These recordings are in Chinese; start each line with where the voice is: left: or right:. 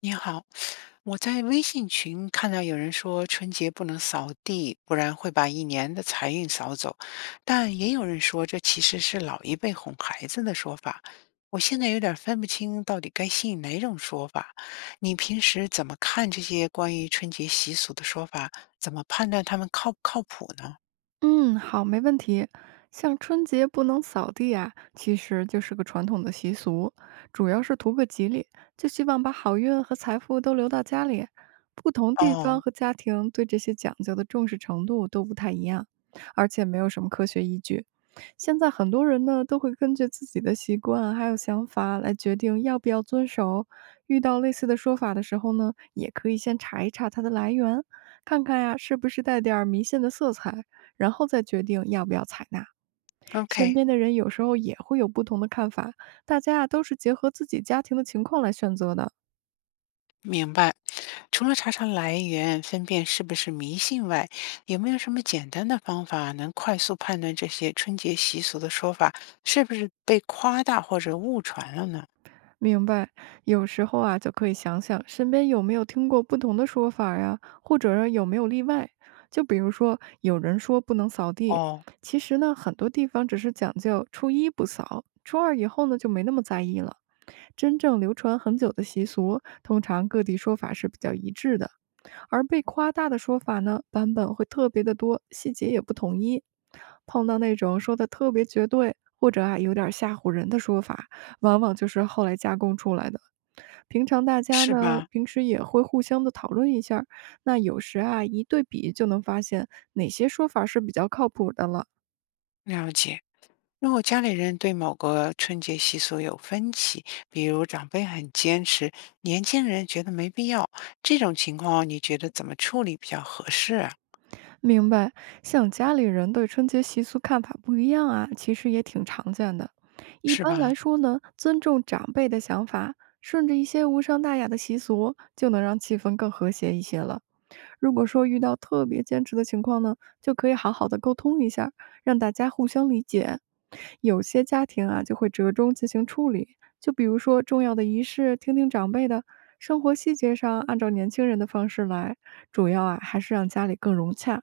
left: 你好，我在微信群看到有人说春节不能扫地，不然会把一年的财运扫走。但也有人说这其实是老一辈哄孩子的说法。我现在有点分不清到底该信哪种说法。你平时怎么看这些关于春节习俗的说法？怎么判断他们靠不靠谱呢？
right: 嗯，好，没问题。像春节不能扫地啊，其实就是个传统的习俗，主要是图个吉利，就希望把好运和财富都留到家里。不同地方
left: 哦
right: 和家庭对这些讲究的重视程度都不太一样，而且没有什么科学依据。现在很多人呢都会根据自己的习惯还有想法来决定要不要遵守。遇到类似的说法的时候呢，也可以先查一查它的来源，看看呀是不是带点儿迷信的色彩。然后再决定要不要采纳。身
left: ，OK，
right: 边的人有时候也会有不同的看法，大家啊都是结合自己家庭的情况来选择的。
left: 明白。除了查查来源，分辨是不是迷信外，有没有什么简单的方法能快速判断这些春节习俗的说法是不是被夸大或者误传了呢？
right: 明白，有时候啊就可以想想身边有没有听过不同的说法呀，或者有没有例外。就比如说，有人说不能扫地，
left: 哦，
right: 其实呢，很多地方只是讲究初一不扫，初二以后呢就没那么在意了。真正流传很久的习俗，通常各地说法是比较一致的。而被夸大的说法呢，版本会特别的多，细节也不统一。碰到那种说的特别绝对，或者啊有点吓唬人的说法，往往就是后来加工出来的。平常大家
left: 是
right: 呢，
left: 吧？
right: 平时也会互相的讨论一下儿那有时啊一对比就能发现哪些说法是比较靠谱的了。
left: 了解。如果家里人对某个春节习俗有分歧，比如长辈很坚持，年轻人觉得没必要，这种情况你觉得怎么处理比较合适啊？
right: 明白，像家里人对春节习俗看法不一样啊，其实也挺常见的。一
left: 是
right: 般
left: 吧
right: 来说呢，尊重长辈的想法，顺着一些无伤大雅的习俗，就能让气氛更和谐一些了。如果说遇到特别坚持的情况呢，就可以好好的沟通一下，让大家互相理解。有些家庭啊，就会折中进行处理，就比如说重要的仪式，听听长辈的。生活细节上按照年轻人的方式来，主要啊还是让家里更融洽。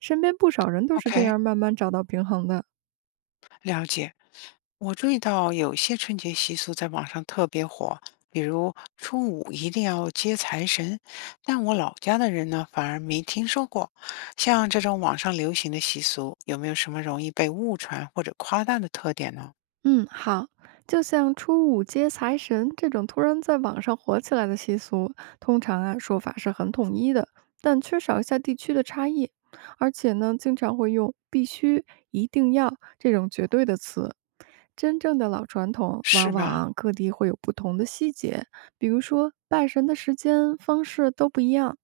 right: 身边不少人都是这
left: ？OK，
right: 样慢慢找到平衡的。
left: 了解，我注意到有些春节习俗在网上特别火，比如初五一定要接财神，但我老家的人呢，反而没听说过。像这种网上流行的习俗，有没有什么容易被误传或者夸大的特点呢？
right: 嗯，好，就像初五接财神这种突然在网上火起来的习俗，通常啊说法是很统一的，但缺少一下地区的差异，而且呢经常会用“必须”“一定要”这种绝对的词。真正的老传统，往
left: 是
right: 往
left: 吧
right: 啊各地会有不同的细节，比如说拜神的时间、方式都不一样。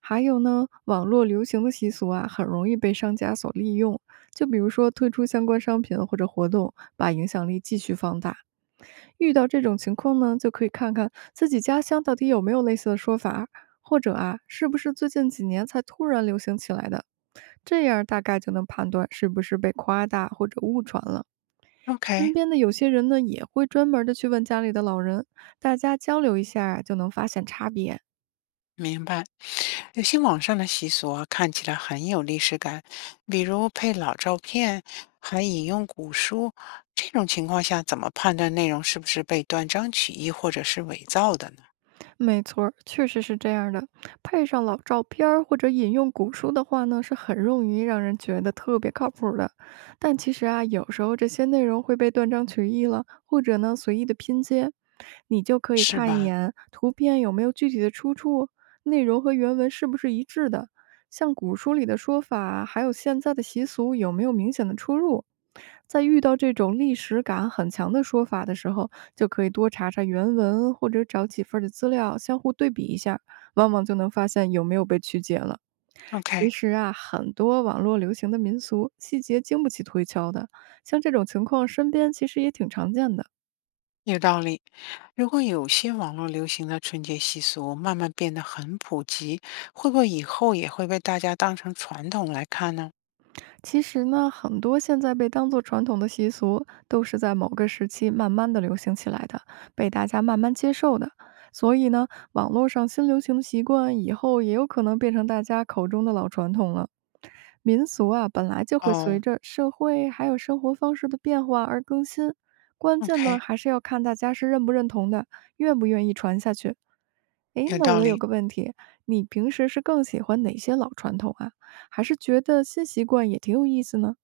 right: 还有呢，网络流行的习俗啊，很容易被商家所利用。就比如说推出相关商品或者活动，把影响力继续放大。遇到这种情况呢，就可以看看自己家乡到底有没有类似的说法，或者啊，是不是最近几年才突然流行起来的。这样大概就能判断是不是被夸大或者误传了。身
left: ？OK，
right: 边的有些人呢，也会专门的去问家里的老人，大家交流一下啊就能发现差别。
left: 明白。有些网上的习俗啊，看起来很有历史感，比如配老照片，还引用古书。这种情况下，怎么判断内容是不是被断章取义或者是伪造的呢？
right: 没错儿确实是这样儿的。配上老照片儿或者引用古书的话呢，是很容易让人觉得特别靠谱儿的。但其实啊，有时候这些内容会被断章取义了，或者呢随意的拼接。你就可以
left: 是
right: 看一
left: 吧
right: 眼图片有没有具体的出处，内容和原文是不是一致的，像古书里的说法，还有现在的习俗有没有明显的出入。在遇到这种历史感很强的说法的时候，就可以多查查原文，或者找几份儿的资料相互对比一下，往往就能发现有没有被曲解了。其
left: ？OK，
right: 实啊，很多网络流行的民俗细节经不起推敲的，像这种情况身边其实也挺常见的。
left: 有道理。如果有些网络流行的春节习俗慢慢变得很普及，会不会以后也会被大家当成传统来看呢？
right: 其实呢，很多现在被当作传统的习俗，都是在某个时期慢慢的流行起来的，被大家慢慢接受的。所以呢，网络上新流行的习惯，以后也有可能变成大家口中的老传统了。民俗啊，本来就会随
left: 哦
right: 着社会还有生活方式的变化而更新，关键
left: ，OK，
right: 呢，还是要看大家是认不认同的，愿不愿意传下去。诶，
left: 有
right: 那
left: 道
right: 我有
left: 理。
right: 个问题，你平时是更喜欢哪些老传统啊？还是觉得新习惯也挺有意思呢？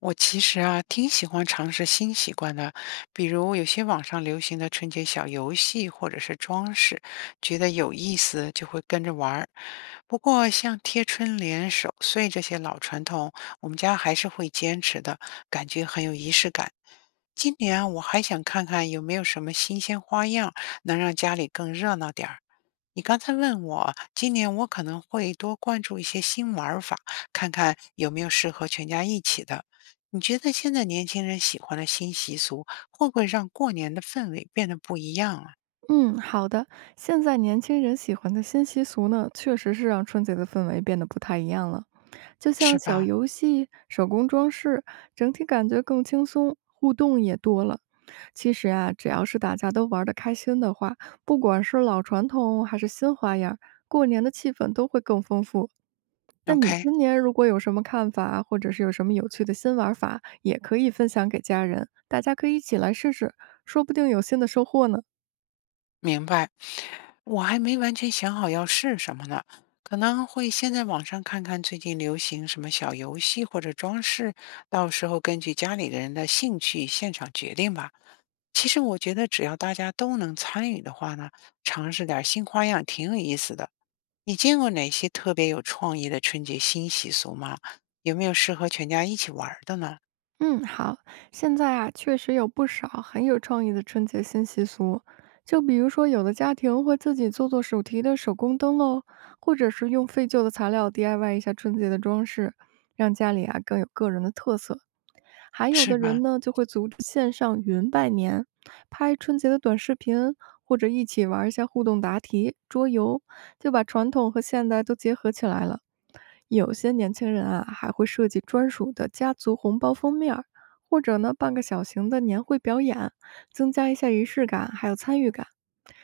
left: 我其实啊，挺喜欢尝试新习惯的，比如有些网上流行的春节小游戏或者是装饰，觉得有意思就会跟着玩儿。不过像贴春联、守岁这些老传统，我们家还是会坚持的，感觉很有仪式感。今年啊我还想看看有没有什么新鲜花样，能让家里更热闹点儿。你刚才问我，今年我可能会多关注一些新玩儿法，看看有没有适合全家一起的。你觉得现在年轻人喜欢的新习俗，会不会让过年的氛围变得不一样啊？
right: 嗯，好的。现在年轻人喜欢的新习俗呢，确实是让春节的氛围变得不太一样了。就
left: 是
right: 像小
left: 吧
right: 游戏、手工装饰，整体感觉更轻松，互动也多了。其实啊，只要是大家都玩得开心的话，不管是老传统还是新花样儿过年的气氛都会更丰富。那你
left: ？OK，
right: 今年如果有什么看法，或者是有什么有趣的新玩法，也可以分享给家人，大家可以一起来试试，说不定有新的收获呢。
left: 明白。我还没完全想好要试什么呢，可能会先在网上看看最近流行什么小游戏或者装饰，到时候根据家里的人的兴趣现场决定吧。其实我觉得只要大家都能参与的话呢，尝试点儿新花样挺有意思的。你见过哪些特别有创意的春节新习俗吗？有没有适合全家一起玩儿的呢？
right: 嗯，好，现在啊，确实有不少很有创意的春节新习俗，就比如说，有的家庭会自己做做手提的手工灯笼，或者是用废旧的材料 DIY 一下春节的装饰，让家里啊更有个人的特色。还有
left: 是
right: 的
left: 吗
right: 人呢，就会组织线上云拜年，拍春节的短视频，或者一起玩一下互动答题、桌游，就把传统和现代都结合起来了。有些年轻人啊，还会设计专属的家族红包封面儿，或者呢办个小型的年会表演，增加一下仪式感，还有参与感。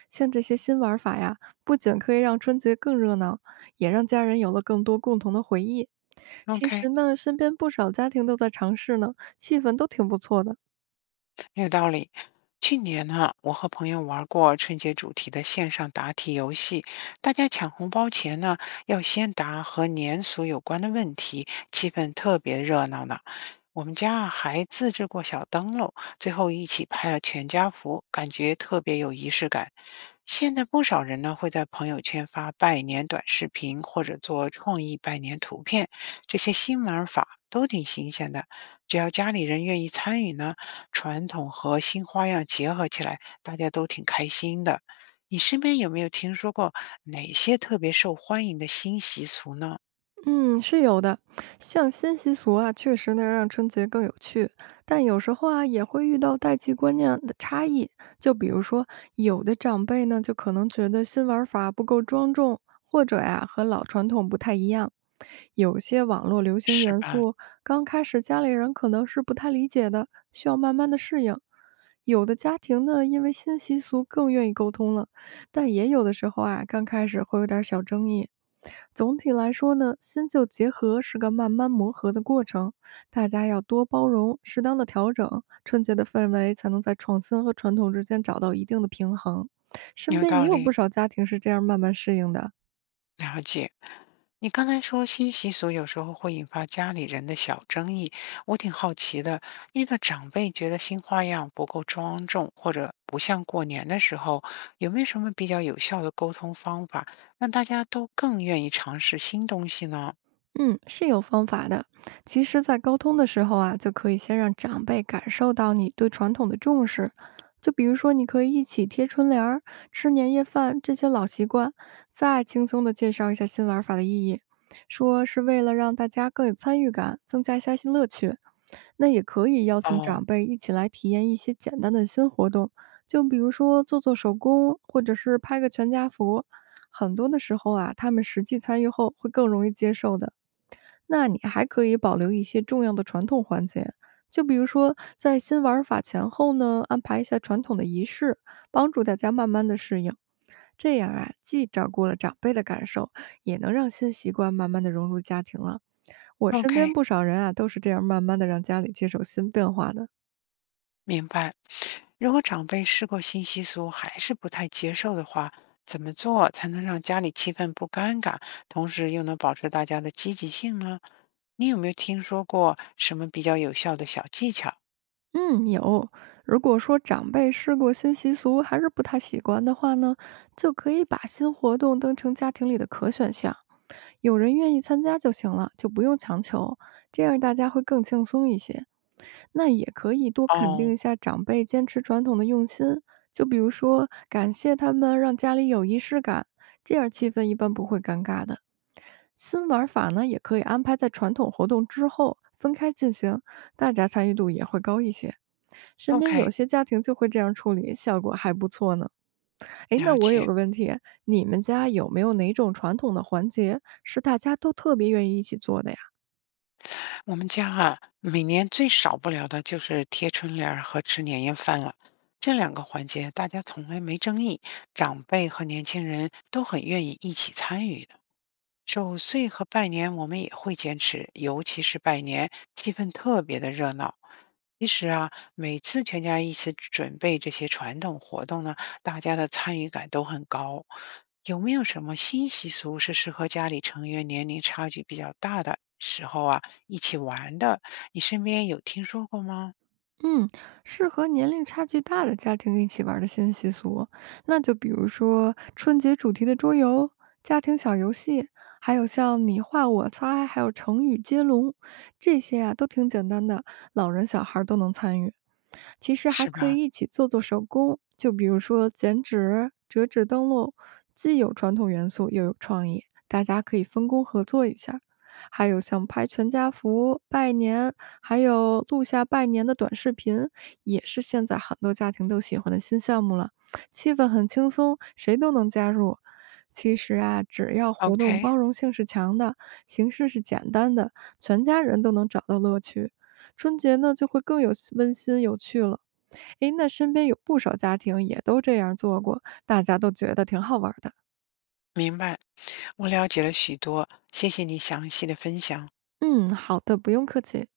right: 像这些新玩法呀，不仅可以让春节更热闹，也让家人有了更多共同的回忆。其
left: ？OK。
right: 实呢，身边不少家庭都在尝试呢，气氛都挺不错的。
left: 有道理。去年呢，我和朋友玩过春节主题的线上答题游戏，大家抢红包前呢，要先答和年俗有关的问题，气氛特别热闹呢。我们家啊还自制过小灯笼，最后一起拍了全家福，感觉特别有仪式感。现在不少人呢会在朋友圈发拜年短视频，或者做创意拜年图片，这些新玩法都挺新鲜的。只要家里人愿意参与呢。传统和新花样结合起来，大家都挺开心的。你身边有没有听说过哪些特别受欢迎的新习俗呢？
right: 嗯，是有的，像新习俗啊，确实能让春节更有趣，但有时候啊，也会遇到代际观念的差异。就比如说，有的长辈呢，就可能觉得新玩法不够庄重，或者呀，和老传统不太一样。有些网络流行
left: 是
right: 元
left: 吧？
right: 素，刚开始家里人可能是不太理解的，需要慢慢的适应。有的家庭呢，因为新习俗更愿意沟通了。但也有的时候啊，刚开始会有点儿小争议。总体来说呢，新旧结合是个慢慢磨合的过程，大家要多包容，适当的调整，春节的氛围才能在创新和传统之间找到一定的平衡。身
left: 有
right: 边也
left: 道
right: 有不
left: 理，
right: 少家庭是这样慢慢适应的。
left: 了解。你刚才说新习俗有时候会引发家里人的小争议，我挺好奇的。遇到长辈觉得新花样不够庄重，或者不像过年的时候，有没有什么比较有效的沟通方法，让大家都更愿意尝试新东西呢？
right: 嗯，是有方法的。其实，在沟通的时候啊，就可以先让长辈感受到你对传统的重视。就比如说，你可以一起贴春联儿、吃年夜饭这些老习惯，再轻松的介绍一下新玩法的意义，说是为了让大家更有参与感，增加一下新乐趣。那也可以邀请
left: 哦
right: 长辈一起来体验一些简单的新活动，就比如说做做手工，或者是拍个全家福。很多的时候啊，他们实际参与后会更容易接受的。那你还可以保留一些重要的传统环节，就比如说在新玩法前后呢，安排一下传统的仪式，帮助大家慢慢的适应。这样啊，既照顾了长辈的感受，也能让新习惯慢慢的融入家庭了。我身边
left: ，OK。
right: 不少人啊，都是这样慢慢的让家里接受新变化的。
left: 明白。如果长辈试过新习俗还是不太接受的话，怎么做才能让家里气氛不尴尬，同时又能保持大家的积极性呢？你有没有听说过什么比较有效的小技巧？
right: 嗯，有。如果说长辈试过新习俗还是不太习惯的话呢，就可以把新活动当成家庭里的可选项。有人愿意参加就行了，就不用强求，这样大家会更轻松一些。那也可以多肯定
left: 哦
right: 一下长辈坚持传统的用心，就比如说感谢他们让家里有仪式感，这样气氛一般不会尴尬的。新玩法呢，也可以安排在传统活动之后分开进行，大家参与度也会高一些。身边
left: ，OK，
right: 有些家庭就会这样处理，效果还不错呢。哎，
left: 了
right: 那我有
left: 解。
right: 个问题，你们家有没有哪种传统的环节是大家都特别愿意一起做的呀？
left: 我们家啊，每年最少不了的就是贴春联儿和吃年夜饭了。这两个环节大家从来没争议，长辈和年轻人都很愿意一起参与的。守岁和拜年我们也会坚持，尤其是拜年，气氛特别的热闹。其实啊，每次全家一起准备这些传统活动呢，大家的参与感都很高。有没有什么新习俗是适合家里成员年龄差距比较大的时候啊一起玩的？你身边有听说过吗？
right: 嗯，适合年龄差距大的家庭一起玩儿的新习俗，那就比如说春节主题的桌游、家庭小游戏，还有像你画我猜，还有成语接龙，这些啊都挺简单的，老人小孩儿都能参与。其实还
left: 是
right: 可
left: 吧
right: 以一起做做手工，就比如说剪纸、折纸灯笼，既有传统元素又有创意，大家可以分工合作一下。还有像拍全家福、拜年还有录下拜年的短视频，也是现在很多家庭都喜欢的新项目了，气氛很轻松，谁都能加入。其实啊，只要活动
left: ？OK，
right: 包容性是强的，形式是简单的，全家人都能找到乐趣。春节呢就会更有温馨有趣了。诶，那身边有不少家庭也都这样做过，大家都觉得挺好玩儿的。
left: 明白，我了解了许多，谢谢你详细的分享。
right: 嗯，好的，不用客气。